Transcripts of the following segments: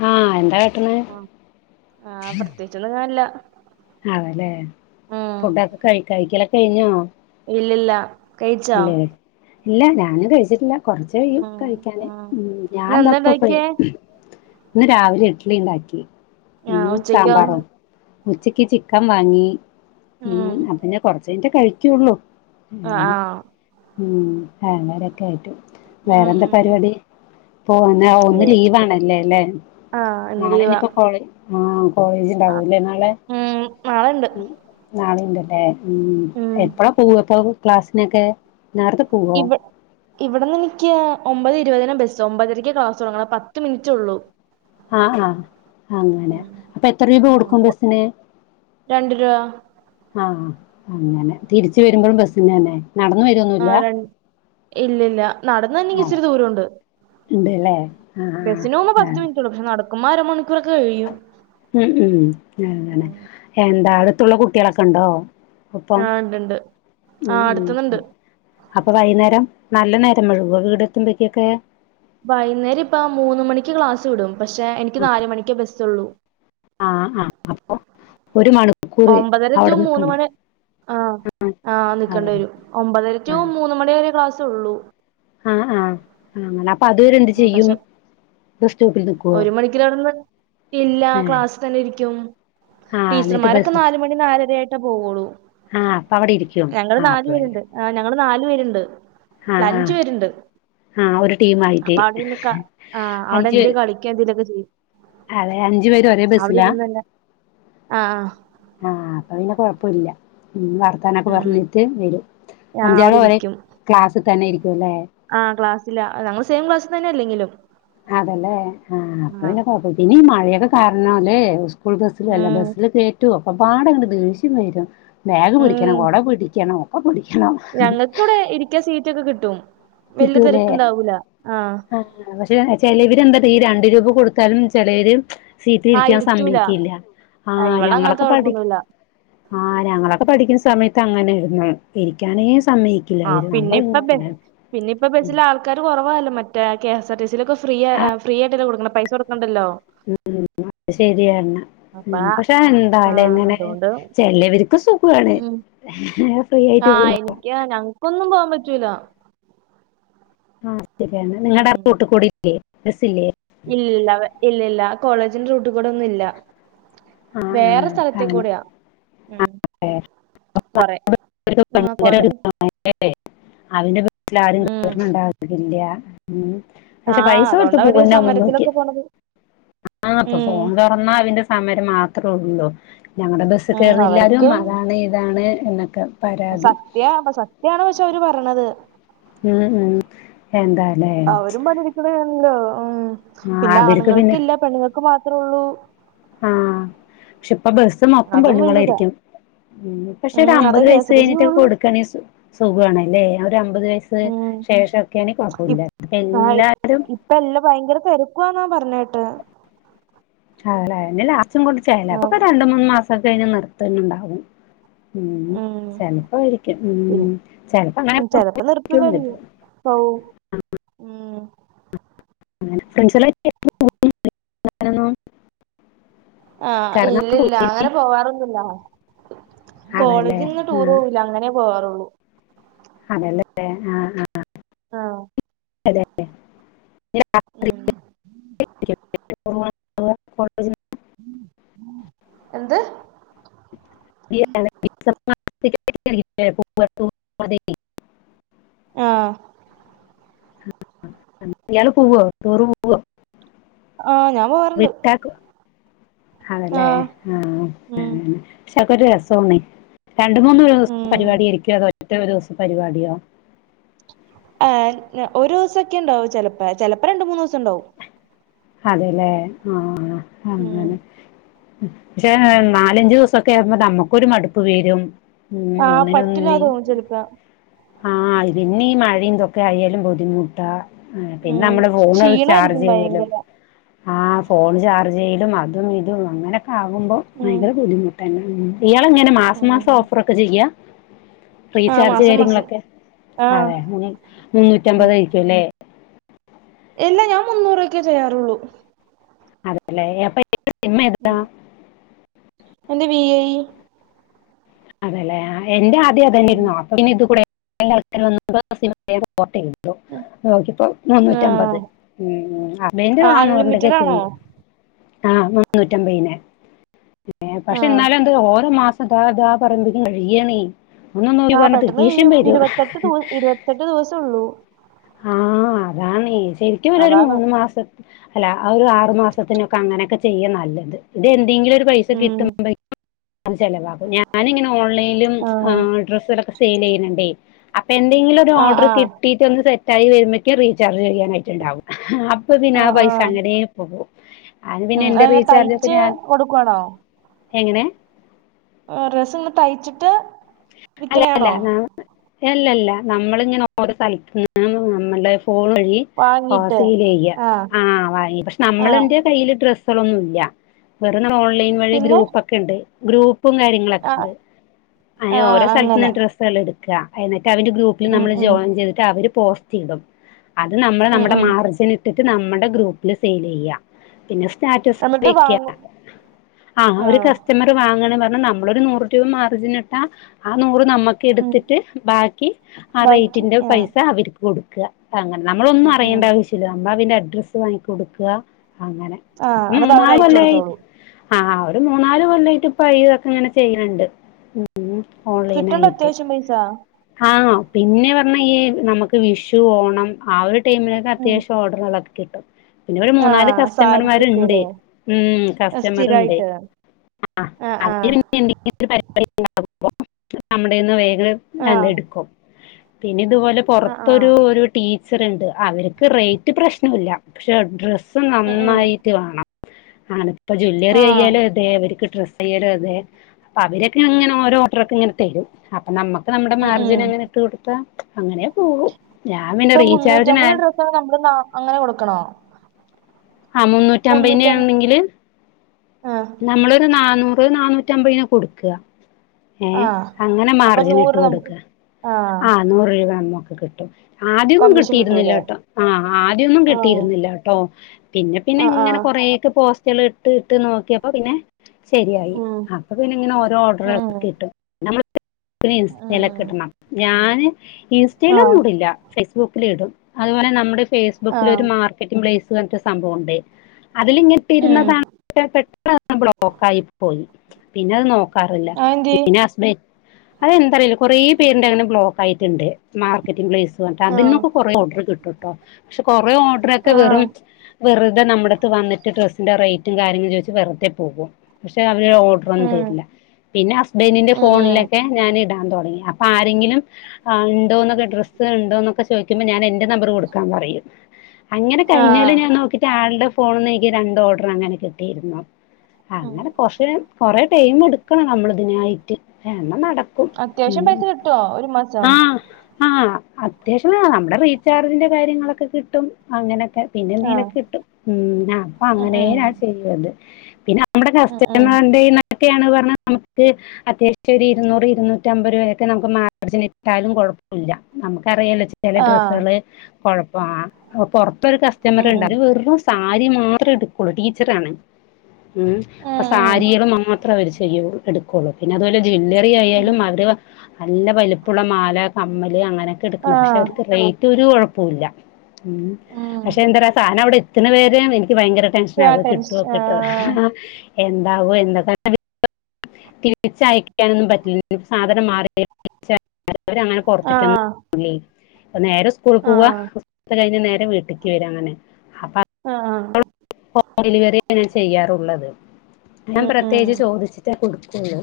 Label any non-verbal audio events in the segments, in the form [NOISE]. ഹാ എന്താ ക അ ആ പ്രത്യേകിച്ചൊന്നും കാൺല്ല അതെ ലേ ഫുഡൊക്കെ കയ് കയ്ക്കലൊക്കെ കയ്ഞ്ഞോ ഇല്ലല്ലാ ഇല്ലേ ഇല്ല ഞാനും കയ്ച്ചിട്ടില്ല. കൊർച്ച് കയ്യും ഉം കയ്ക്കാന് ഉം ഇന്നെന്താ ഞാൻന്തപ്പ ഫ്രീ ഇണ്ടാക്കിയേ ഇന്ന് രാവിലെ ഇഡ്ലി ഇണ്ടാക്കി ആഹ് ഉം ഉച്ചക്കോ സാമ്പാറും. ഉച്ചക്ക് ചിക്കം വാങ്ങി ഉം അപ്പൊ പിന്നെ കൊർച്ച് കയ്ഞ്ഞിട്ടേ കഴ്ക്കൊള്ളൂ. അ ആ ഉം അങ്ങരെക്കായ്ട്ടും. ഉം വേറെന്താ ഉം പരിവാടി പോവാന ഓ ഇന്ന് ഏഹ് ലീവാണല്ലേ ലേ ആഹ് ഇന്ന് നാളെ ലീവാ ഇനിപ്പോ കോളെ ആഹ് കോളേജ്ണ്ടാവൂലെ നാളെ നാളണ്ട് നാളണ്ട് ലെ ഉം എപ്പളാ പോവപ്പൊ ക്ലാസിനൊക്കെ നേർത്തെ ഇപട് ഇവെട്ന്ന് നിക്ക് ഒമ്പതേഇരുപതിന ബെസ് ഒമ്പതരയ്ക്കെ ക്ലാസ് തൊടങ്ങണ പത്ത് മിൻറ്റൊള്ളൂ. ആ ആ അങ്ങനെ അപ്പൊ എത്ര ഉം രൂപകൊട്ക്കും അപ്പൊ ബെസ്സിന് രണ്ട് രൂപ ആഹ് അങ്ങനെ തിരിച്ച് വെരുമ്പളും ബെസ്സിനെന്നേ നട്ന്ന് വെരൊ ആ രണ്ട് ഇല്ല, ഇല്ല നടന്നര്നങ്കി ഇച്ചിരി ദൂരോണ്ട്. ഇണ്ട് ലേ ബെസ്സിന് പോവുമ്പം പത്ത്മിൻറ്റൊള്ളൂ പക്ഷെ നടക്കുമ്പോ അരമണിക്കൂറൊക്കെ കയ്യും. ഉം ഉം അങ്ങനെഎന്താ അടുത്തുള്ള കുട്ടിയാളൊക്കെ ഇണ്ടോ ഒപ്പം ആഹ് ഇണ്ട്ണ്ട് ആ ഉം, അടുത്തുന്നുണ്ട് ഉം അപ്പൊ വൈന്നേരം നല്ല നേരംവൈകോ വീടെത്തുമ്പെയ്ക്കൊക്കെ വൈന്നേരം ഇപ്പം മൂന്ന് മണിക്ക് ക്ലാസ് വിടും പക്ഷെ എനിക്ക് നാല്മണിക്കെ ബെസ്സള്ളു. ആ ആ അപ്പൊ ഒര് മണിക്കൂറ് അവടെ നിക്കണം ആഹ് ആ നിക്കേണ്ടി വെരും ഒമ്പതര റ്റു മൂന്ന്മണി വരെ ക്ലാസൊള്ളൂ. ആ ആ അങ്ങനെ അപ്പൊ അത് വരെ എന്ത്ചെയ്യും ബെസ് സ്റ്റോപ്പിൽ നിക്കോ ഒര് മണിക്കൂറവ്ട്ന്ന് ഇല്ല ഏഹ് ക്ലാസ് തന്നെ ഇരിക്കും ആഹ് എന്നിട്ട് ടീച്ചർമാരൊക്കെ ബസ് നാല്മണി ന്നാലെരയായിടട്ടേ ആഹ് അപ്പൊ അവിടെ ഇരിക്കും പോവൊളൂഞങ്ങള് ആഹ് ന്നാല് അപ്പൊ പിന്നെ പേരുണ്ട് ആഹ് ഞങ്ങള്ന്നാല് പേരുണ്ട്. ആഹ് ആഹ് ല്ലഞ്ച് പേര്ണ്ട് ആഹ് ഒരു ടീമായിട്ട് അപ്പഅവ്ടെന്ന്ക ആഹ് ന്തെരുകളി ക്കേന്തേലൊക്കെചെയ്യും. അതെഅഞ്ചുപേരുംഒരേ ബെസ്സിലാ? തന്നെ ആ ആ ആഹ് അപ്പൊപിന്നെ കൊഴപ്പൊല്ല ഇന്നർ ഉം ത്താനൊക്കെപറഞ്ഞിട്ട് വെരും ആ അവിടെ അഞ്ചാറുപറി ക്ലാസ്സിതെന്നെ ഇരിക്കുംല്ലേ. ആഹ് ക്ലാസ്സില ന്നങ്ങൾ സെയിംക്ലാസിൽ തെന്നെഅല്ലെങ്കിലും. അതലേ ആഹ് അപ്പൊപിന്നെ കൊപ്പം പിന്നീ മഴയൊക്കെകാരണംല്ലേ. സ്കൂൾബസ്സിലല്ല ഉം ബെസ്സില്കേറ്റു ഒക്കപ്പാടെങ്ങട് ദേഷ്യംവെരും. ബാഗ്പിടിക്കണം കൊടപിടിക്കണം ഒക്കെപിടിക്കണം. ഞങ്ങൾക്കവിടെ ഇരിക്കാസീറ്റൊക്കെ കിട്ടും. വല്യ കിട്ടുലേ തെരക്കുണ്ടാവൂല ആഹ് പക്ഷെ ചിലെവെര് എന്താ ഈരണ്ട് രൂപ കൊടുത്താലുംചെലെവെര് ആഹ് സീറ്റിലിരിക്കാൻ ഇരുത്തൂല സമ്മക്കീല്ല ആഹ് ഇവളങ്ങനത്തെ ഞങ്ങളൊക്കെ പഠിക് കൊഴപ്പൊന്നുല്ല ആഹ് ഞങ്ങളൊക്കെ പഠിക്കുന്ന സമയത്ത് അങ്ങനെയിരുന്നു ഇരിക്കാനേ സമ്മയി ക്കില്ല ഇവര് നമ്മളിങ്ങനെ പിന്നിപ്പ പെച്ചില ആൾ ക്കാര് കുറവായല്ലോ മറ്റെ കെ എസ്ആർ ടി സിയിലൊക്കെ ഫ്രീയ ഫ്രീയിട്ടല്ല കൊട്ക്ക്‌ണ പൈസൊട്ക്കണ്ടല്ലോ ഉം അത് ശരിയന്ന അപ്പ പഷെ എന്താലെ ആഹ് ഇങ്ങനെ അതുകൊണ്ട് ചെലവര്ക്ക് സുഖുവാണ് ഉം ആഹ് എനിക്ക് ഞങ്ങക്കൊന്നും പോവാം പറ്റൂലാ ആഹ് ശരിയാണ് നിങ്ങടെ ഉം കൂട്ടുകൂടില്ലേ ബസ്ല്ലെ ഇല്ലില്ല ഇല്ലല്ല കോളേജിന്റെ റൂട്ട്കൂടെ ഒന്നുല്ല ആ ആ വേറെ സ്ഥലത്തെ അങ്ങനെ കൂടെയാ ഉം കൊറെ ആഹ് ഭയങ്കര കൊറെ സയ അവന്റെ വീട്ടിൽ ഉം ആരുംരണം ഉണ്ടാവുന്നില്ല [UNINTELLIGIBLE] ഉം പഷെ ആഹ് പൈസ കൊടുത്ത് അതുകൊണ്ട് അവര് പോവന്ന ഒന്ന്ന്ന് നോക്കി സമരത്തിലൊക്കെ പോണത് ആ ഇപ്പൊ ഉം പോണ്ട തൊന്നാ അവിന്റെ സമരം മാത്രം ഒള്ളൂ ഞങ്ങടെ ബസ്സ് ഉം കേറുന്നില്ലാരും അവർക്കും അതാണ് ഇതാണ് എന്നൊക്കെ പരാ സത്യാ പ സത്യാണോച്ചാ അവര് പറ്ണത് ഉം ഉം എന്താലേ അവരും പണിട്ക്കണന്നെ ഉം ആഹ് പിന്നെ അവർക്ക് ആണുങ്ങൾക്ക് പിന്നെ ഇല്ല പെണ്ണുങ്ങൾക്ക് മാത്രൊള്ളൂ ആഹ് പഷ് ഇപ്പൊ ബസ് മൊത്തം അതും വലുതാ പെണ്ണുങ്ങളായിരിക്കും ഉം പഷെ ഉം ഒരു അത് അമ്പത് കെ വയസ് എസ് ആർ ടി സി കഴിഞ്ഞിട്ട് പോണു കൊടുക്കാണ സുഖാണല്ലേ ഒര് അമ്പത് വയസ് ഉം ശേഷക്കെയാണെ കുഴപ്പുല്ല ഇപ് ആഹ് എല്ലാരും ഇപ്പ എല്ലാ ഭയങ്കര തിരക്കൊന്നാ പറഞ്ഞെട്ട് അഎലാ ഇഞ്ഞ ലാച്ചും കൊണ്ട് ചേല അപ്പൊക്കെ രണ്ട് മൂന്ന് മാസംക്കഴിഞ് നിർത്തന്നെണ്ടാവും ഉം ചെൽപ്പോ ആയിരിക്കും ഉം പിൻ ചെൽപ്പോ അങ്ങനെ പൗ ഉം അങ്ങനെ ഫ്രണ്ട്സട്ട് [UNINTELLIGIBLE] ആഹ് ഇല്ലില്ല പോയി അങ്ങനെ പോവാറൊന്നില്ല അതല്ലേ കോളേജിന്ന് ടൂർ ആ പോവുല്ല അങ്ങനെ പോവാറുള്ളൂ അതല്ലേല്ലെ ആഹ് ആഹ് ആഹ് അതെ ഉം [UNINTELLIGIBLE] എന്ത് [UNINTELLIGIBLE] ആഹ് പഇയാള് പോവോ ടൂറ് പോവോ ആഹ് ഞാൻ പോവാറ്ണ്ട് വിട്ടാക്കോ അതല്ലേ ആഹ് അ ഉം പഷെ അഒക്കൊരു രസാണെ രണ്ട് മൂന്ന് ഒരു ദിവസം ഉം പരിപാടി ആയിര്ക്യോ അതോ ഒറ്റ ഒരു ദിവസം പരിപാടിയോ ഒരൂസൊക്കെ ഇണ്ടാവും ചെലപ്പ ചെലപ്പോ രണ്ട് മൂന്നൂസം ഉണ്ടാവും അതെല്ലേ ആഹ് ഉം അങ്ങനെ പഷെ ഉം നാലഞ്ചൂസൊക്കെ ആകുമ്പോ നമ്മക്കൊരു മടുപ്പ് വരും ഉം ആഹ് ഒന്നിനൊന്നിന് പറ്റില്ലതോന്നും ചെല്പ്പ ആഹ് ഇതന്നെ ഈ മഴയുംതൊക്കെ ആയാലും ബുദ്ധിമുട്ടാ ആഹ് പിന്നെ ഉം നമ്മള് ഫോണ് ക്ഷീണായിരിക്കും ചാർജ്യ്യലും ഭയങ്കര ആഹ് ഫോൺ ചാർജ് ചെയ്യലും അതും ഇതും അങ്ങനൊക്കെ ആകുമ്പോ ഉം ഭയങ്കര ബുദ്ധിമുട്ടന്നെ ഉം ഇയാളങ്ങനെ മാസം ഉം മാസം ഓഫറൊക്കെ ചെയ്യാ ആഹ് റീചാർജ് മാസം മാസം കാര്യങ്ങളൊക്കെ ആഹ് അതെ മുന്നൂറ്റമ്പത് ആയിരിക്കുംലെ എല്ലാ ഞാൻ മുന്നൂറക്കെ ചെയ്യാറുള്ളൂ അല്ലെ അപ്പൊ [UNINTELLIGIBLE] സിമ്മ് എതാ ഉം എന്റെ വി ഐ അതെല്ലേ എന്റെ ആദ്യം അതന്നെ ഉം യായിരുന്നു അപ്പൊ ഇനി ഇത് കൂടെ വി ഐ ആൾക്കാര് വന്നപ്പ [UNINTELLIGIBLE] നോക്കിപ്പോ മുന്നൂറ്റമ്പത് ആഹ് ഉം ഉം അമ്മന്റെ ആഹ് നാന്നൂറിന്റെയൊക്കെ അൺലിമിറ്റഡ് ആണോ ചെയ്യ ആഹ് മന്നൂറ്റമ്പതിന് പക്ഷെ ആഹ് എന്നാലും എന്തൊരു ഓരോ മാസം ഇതാ ഇതാ [UNINTELLIGIBLE] കഴിയ്യാന്നേ ഒന്ന് നോക്കി ആഹ് പർഞ്ഞട്ട് പെട്ടെന്ന് ദേഷ്യം കഴിയും വരൂ ഇരുപത്തെട്ട് ദിവ ഇരുപത്തെട്ട് ദിവസം ഉള്ളൂ ആഹ് അതാണ് ശരിക്കും പറഞ്ഞാ ഒരു അതാണ് മൂന്ന് മാസ അല്ല ആ ഒരു ആറു മാസത്തിനൊക്കെ അങ്ങനൊക്കെ ചെയ്യ നല്ലത്. ഇത് എന്തേങ്കിലു ഒര് രു പൈസ ഉം കിട്ടുമ്പോഴേക്കും അത് ചെലവാക്കും. ഞാന് ഇങ്ങനെ ഓൺലൈനും ആഹ് ഏഹ് ഡ്രസ്സ്‌ള് ഒക്കെ സെയിൽ ചെയ്യണണ്ടേ. അപ്പൊ എന്തെങ്കിലും ഒരു ആഹ് ഓർഡർ ആഹ് കിട്ടീട്ട് ഒന്ന് സെറ്റ് ആയി വരുമ്പയ്ക്കും റീചാർജ് ചെയ്യാനായി റ്റ്ണ്ടാവും അപ്പൊ പിന്നെ ആ ആഹ് പൈസ ആഹ് അങ്ങനെ പോകും അത് പിന്നെ ഉം എന്റെ അത് റീചാർജ് ഒക്കെ തയ്ച്ച് ഞാൻ കൊടുക്കുവാണോ എങ്ങനെ റസ്സ്ഇങ്ങള് തയ്ച്ചിട്ട് അല്ല അല്ല വിക്കണയാണോ നാം അല്ലല്ല നമ്മളിങ്ങനെ ഓരോ സ്ഥലത്തും നമ്മുടെ ഫോൺ വഴി ഓ വാങ്ങിട്ട് സെയില് ചെയ്യ. ആഹ് വാങ്ങി പക്ഷെ ആഹ് നമ്മളെന്റെ കയ്യില് ഡ്രസ് സ്സ്‌കളൊന്നും ഇല്ല വേറെ നമ്മൾ ഓൺലൈൻ വഴി പിന്നെ ഗ്രൂപ്പക്കെ ഇണ്ട് ഗ്രൂപ്പും കാര്യ ആഹ് ങ്ങളൊക്കെണ്ട് അതിന് ആഹ് ഓരോ സ് അങ്ങനെ സ്സേള് എട്ക്കാ എന്നിട്ട് അവന്റെ ഗ്രൂപ്പിൽ ഉം നമ്മള് ഉം ജോയിൻ ചെയ്തിട്ട് അവര് പോസ് റ്റിടും. അത് നമ്മൾ ഉം നമ്മുടെ ഉം മാർജിൻ ഇട്ടിട്ട് നമ്മടെ ഗ്രൂപ്പിൽ സെയിൽ ചെയ്യ. പിന്നെ സ്റ്റാറ്റസ് എന്നിട്ട് വെക്ക്യ വാങ്ങും ആഹ് ഒരു കസ്റ്റമർ ട്ട് വാങ്ണ് പർഞ്ഞാ നമ്മളൊരു നൂറ് രൂപ മാർജിനിട്ടാ ആ നൂറ് നമ്മ ഉം എടുത്തിട്ട് ബാക്കി ആ ബാക്കി റേറ്റിന്റെ ആഹ് പൈസ അവരിക്ക് കൊടുക്ക അങ്ങനെ നമ്മളൊന്നും ഉം അറിയേണ്ട ഉം ആവശ്യമില്ല നമ്മ അവന്റെ അഡ്രസ്സ് വാങ്ങി കൊടുക്ക അങ്ങനെ ആഹ് അപ്പൊരു എന്നിട്ട് അവര് മൂന്നാല് അയച്ചു കൊല്ലായി കൊടുത്തോളൂ ആഹ് ഒരു മൂന്നാല് കൊല്ലായിട്ട് ഇപ്പൊ ഈ ഇതൊക്കെ ഇങ്ങനെ ചെയ്യണ് ണ്ട്. ഉം ഓൺലൈൻ കിട്ടണ്ടോ ആയിട്ട് അത്യാവശ്യം പൈസ ആഹ് പിന്നെ പറഞ്ഞാ ഈ നമുക്ക് വിഷു ഓണം ആ ഒരു ടൈമിലൊക്കെ ഉം അത്യാവശ്യം ഓർ ഡറുകളൊക്കെ കിട്ടും പിന്നൊരു മൂന്നാല് ആഹ് കസ്റ്റമർമാരുണ്ട് സാരിക്കൊക്കെല്ലേ ഉം കസ്റ്റമർ ഇണ്ട് സ്ഥിരായിട്ട് ആഹ് ആഹ് [UNINTELLIGIBLE] നമ്മുടേന്ന് വേഗം അത് ആഹ് എടുക്കും. പിന്നെ ഇതുപോലെ ആഹ് ആഹ് പുറത്തൊരു ഒരു ടീ ച്ചറുണ്ട് അവർക്ക് റേറ്റ് പ്രശ്നല്ല പക്ഷെ ഡ്രസ്സ് ഉം ഉം നന്നായിട്ട് വേണം ആണ ഇപ്പൊ ജ്വല്ലറി ആഹ് അയാലോ അതെ അവർക്ക് ഡ്രസ്സ് അയ്യാലോ അതെ അപ്പൊ അവരൊക്കെ എങ്ങനെ ഓര് ഓഡർ ഒക്കെ ഇങ്ങനെ തരും അപ്പൊ നമ്മക്ക് നമ്മുടെ ഉം ഉം മാർജിൻ അങ്ങനെ ഇട്ട് കൊടുത്താ അങ്ങനെ പോകും ഞാൻ പിന്നെ ഇപ്പൊ റീചാർജിനാ മുന്നൂറ്റമ്പത് [UNINTELLIGIBLE] നമ്മള് അങ്ങനെ കൊടുക്കണോ ആഹ് മൂന്ന മുന്നൂറ്റ ആഹ് നമ്മളൊരു നന്നൂറ് നന്നൂറ്റി അമ്പതിന് കൊടുക്കുക ഏഹ് അങ്ങനെ മാർജിൻ ഇട്ട് കൊടുക്ക ആഹ് നൂറ് രൂപ നക്ക് കിട്ടും ആദ്യമൊന്നും കമ്മീഷൻ കിട്ടിയിരുന്നില്ല കിട്ടൂലേ കേട്ടോ ആഹ് ആദ്യമൊന്നും ആ കിട്ടിയിരുന്നില്ല കേട്ടോ പിന്നെ പിന്നെ ആ ആ ഇങ്ങനെ കൊറേക്കെ പോസ്റ്റുകൾ ഇ ഇട്ട് നോക്കിയപ്പോ പിന്നെ ശരിയായി ഉം അപ്പൊ പിന്നെ ഇങ്ങനെ ഓരോ ഓർഡർ ഉം കിട്ടും നമ്മ ഇൻസ്റ്റൽക്കെ ഉം കിട്ടണം ഞാന് ആ ഇൻസ്റ്റൽന്നും ഇടില്ല ഫേസ്ബുക്കില ഇടും അതുപോലെ നമ്മുടെ ആ ഫേസ്ബുക്കിൽ ഒരു മാർക്കറ്റി പ്ലേസ്ങ്ങനത്തെ സംഭവംണ്ട് അതിലിങ്ങിട്ട് ഉം ഇരുന്നതാണ് പെന്ന് ബ്ലോക്ക ആായി പോയി പിന്നെ അത് നോ റില്ല അതെന്തേ പിന്നെ ഹസ്ബൻഡ അതെന്താറിയില്ല കൊറേ പേരുന്റെ അങ്ങനെ ബ്ലോക്ക് ആയിട്ടുണ്ട് മാർക്കറ്റിംഗ് പ്ലേസ് പറഞ്ഞിട്ട് ആ അതിന്നൊക്കെ കുറേ ഓർഡറ് കിട്ടോ ട്ടോ പക്ഷെ കുറേ ഓർഡർ ഒക്കെ ആ വെറും- വെറുതെ നമ്മടെത്ത് ഡ്രസ്സിന്റെ റേറ്റും കാര്യങ്ങളും ചോദിച്ച് വെറുതെ പോകും പക്ഷെ അവരു ഓർഡർ ഒന്നും ഉം തരില്ല പിന്നെ ഹസ്ബൻഡിന്റെ ഉം ഉം ഫോണിലൊക്കെ ഞാൻ ഇടാൻ തുടങ്ങി അപ്പോ- അപ്പൊ ആരെങ്കിലും ആഹ് ഉണ്ടോക്കെ ഡ്രസ്സ് ഉണ്ടോന്നൊക്കെ ചോദിക്കുമ്പോൾ ഞാന് എന്റെ നമ്പർ കൊടുക്കാൻ പറയും. അങ്ങനെ ആ കഴിഞ്ഞ കൊല്ലം ഞാ നോക്കിട്ട് ആളുടെ ഫോണിൽന്ന് എനിക്ക് രണ്ട് ഓർഡർ അങ്ങനെ കിട്ടിയിരുന്നു അ- ഉം അങ്ങനെ കൊറേ കൊറെ ടൈം എടുക്കണം നമ്മള് ഇതിനായിട്ട് എന്ന നടക്ക- അത്യാവശ്യം പൈസ കിട്ടോ ഒരു മാസ- ആഹ് ആഹ് അത്യാവശ്യം നമ്മുടെ റീചാർജിന്റെ കാര്യങ്ങളൊക്കെ കിട്ടും അങ്ങനൊക്കെ പിന്നെ ആ എന്തേലൊക്കെ കിട്ടും ഉം അപ്പൊ ഉം അങ്ങനേയ ഉം ചെയ്യത് പിന്നെ- നമ്മുടെ ഉം ഉം കസ്റ്റമറോക്കെയാണ് പറഞ്ഞ നമുക്ക് അത്യാവശ്യം ഒരു ഇരുന്നൂറ് ഇരുന്നൂറ്റമ്പത് രൂപെ വരെ നമുക്ക് മാർജനിട്ടാലും കുഴപ്പില്ല നമുക്കറിയാല്ലോ ചില ആ ഡ്രസ്സുകള് കൊഴപ്പ പൊറത്തോരു ഉം കസ്റ്റമർണ്ട് ഉം അത് വെറും സാരി മാത്രേ എടുകൊള്ളു ടീച്ചർ ആാണ് ഉം അപ്പൊ സാരികള് മാത്ര അവര് ചെയ്യുള്ളു എടു- കൊള്ളു പിന്നെ അതുപോലെ ജ്വാല്ലറി ഉം ആയാലും അവർ- നല്ല വലുപ്പുള്ള മാല കമ്മല് അങ്ങനെയൊക്കെ ആ എടുക്കണത് പക്ഷെ അവർക്ക് റേറ്റ് ഒരു കുഴപ്പമില്ല ഉം ഉം പക്ഷെ എന്താ പറ സാധനം അവിടെ എത്ത് ണ വരെ എനിക്ക് ഭയങ്കര- ടെൻഷന് ആ ആഹ് ടെൻഷ് കിട്ടുവോ ആ കിട്ടോ എന്താകോ എന്തൊക്ക തിരിച്ചയക്കാനൊന്നും പറ്റില്ല സാധനം മാർ- ങ്ങനെ ആ പുറത്തേക്കൊന്നും പോകില്ലേ പ്പ നേരെ സ്‌കൂൾ ആ പോവാ സ്കൂൾ കഴിഞ്ഞ നേരെ വീട്ടേക്ക് വരാ അങ്ങനെ ആഹ് ആഹ് ഹോം ഡെലിവറി യാ ഞാൻ ചെയ്യാറുള്ളത് ഞാൻ ഉം ഉം പ്രത്യേകിച്ച് ചോദിച്ചിട്ടേ കൊടുക്കുള്ളൂ.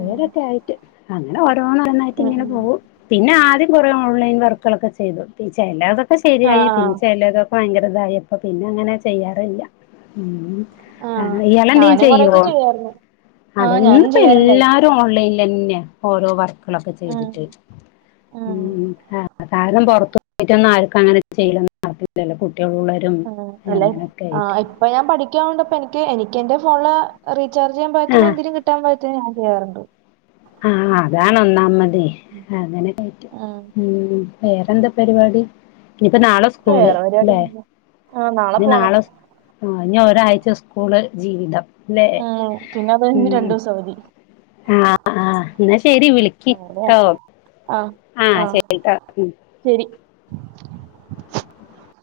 ഉം ആയിട്ട് അങ്ങനെ ഓരോ ഓരോന്നായിട്ട് ഉം ഇങ്ങനെ ഉം പോകും പിന്നെ ആദ്യം കുറെ ഓൺലൈൻ വർക്കുകളൊക്കെ ചെയ്തു പിന്നെ ചിലതൊക്കെ ആ ശരിയായി ആ പിന്നെ ചിലതൊക്കെ ഭയങ്കര ഇതായിപ്പ പിന്നെ അങ്ങനെ ചെയ്യാറില്ല ഉം ആ ഇയാള് എന്തെല്ലും ഞാനും ചെയ്യോ കൊറെയൊക്കെ ചെയ്യായിരുന്നു ആ അതെ ഞാനും ഇന്നപ്പോ എല്ലാര- ചെയ്യാറുണ്ടായി ല്ലാവരും ഓൺലൈൻ തന്നെ ഓരോ വർക്കുകളൊക്കെ ഉം ചെയ്തിട്ട് ഉം [UNINTELLIGIBLE] കാരണം പുറത്തു പോയിട്ടൊന്നും ആർക്കും അങ്ങനെ ചെയ്യണം ന്നില്ലല്ലോ കുട്ടികളുള്ളവരും ആഹ് അല്ലെ അങ്ങനൊക്കെ ആഹ് ആയിട്ട് ആഹ് ഇപ്പൊ ഞാൻ പഠിക്കാ കൊണ്ടപ്പോ എനിക്ക് എനിക്ക്‌ എന്റെ ഫോണ് ല് റീചാർജ് ചെയ്യൻ പറ്റുന്ന ആഹ് എന്തര് കി കിട്ടാൻ പറ്റുന്ന ഞാൻ ചെയ്യാറുണ്ട് ആഹ് അതാണ് ഒന്നാമത് അതിനെക്കെ പറ്റും ഉം വേറെന്താ പരിപാടി ഇനിയിപ്പോ നാളെ സ്കൂള് വേറെ ല്ലേ പരിപാടിയൊന്നുമില്ല ആ ഇനി പോണം നാളെ സ്കൂ ആഹ് ഇഞ്ഞി ഒരാഴ്ച സ്കൂള് ജീവിതം അല്ലെ ഉം പിന്നെ അത് കഴിഞ്ഞു രണ്ടു ദിവസം അവധി ആഹ് ആഹ് ഇന്നാ ശെരി വിളി അതെ അതെ ആഹ് ആഹ് ശരി ട്ടോ ഉം ശരി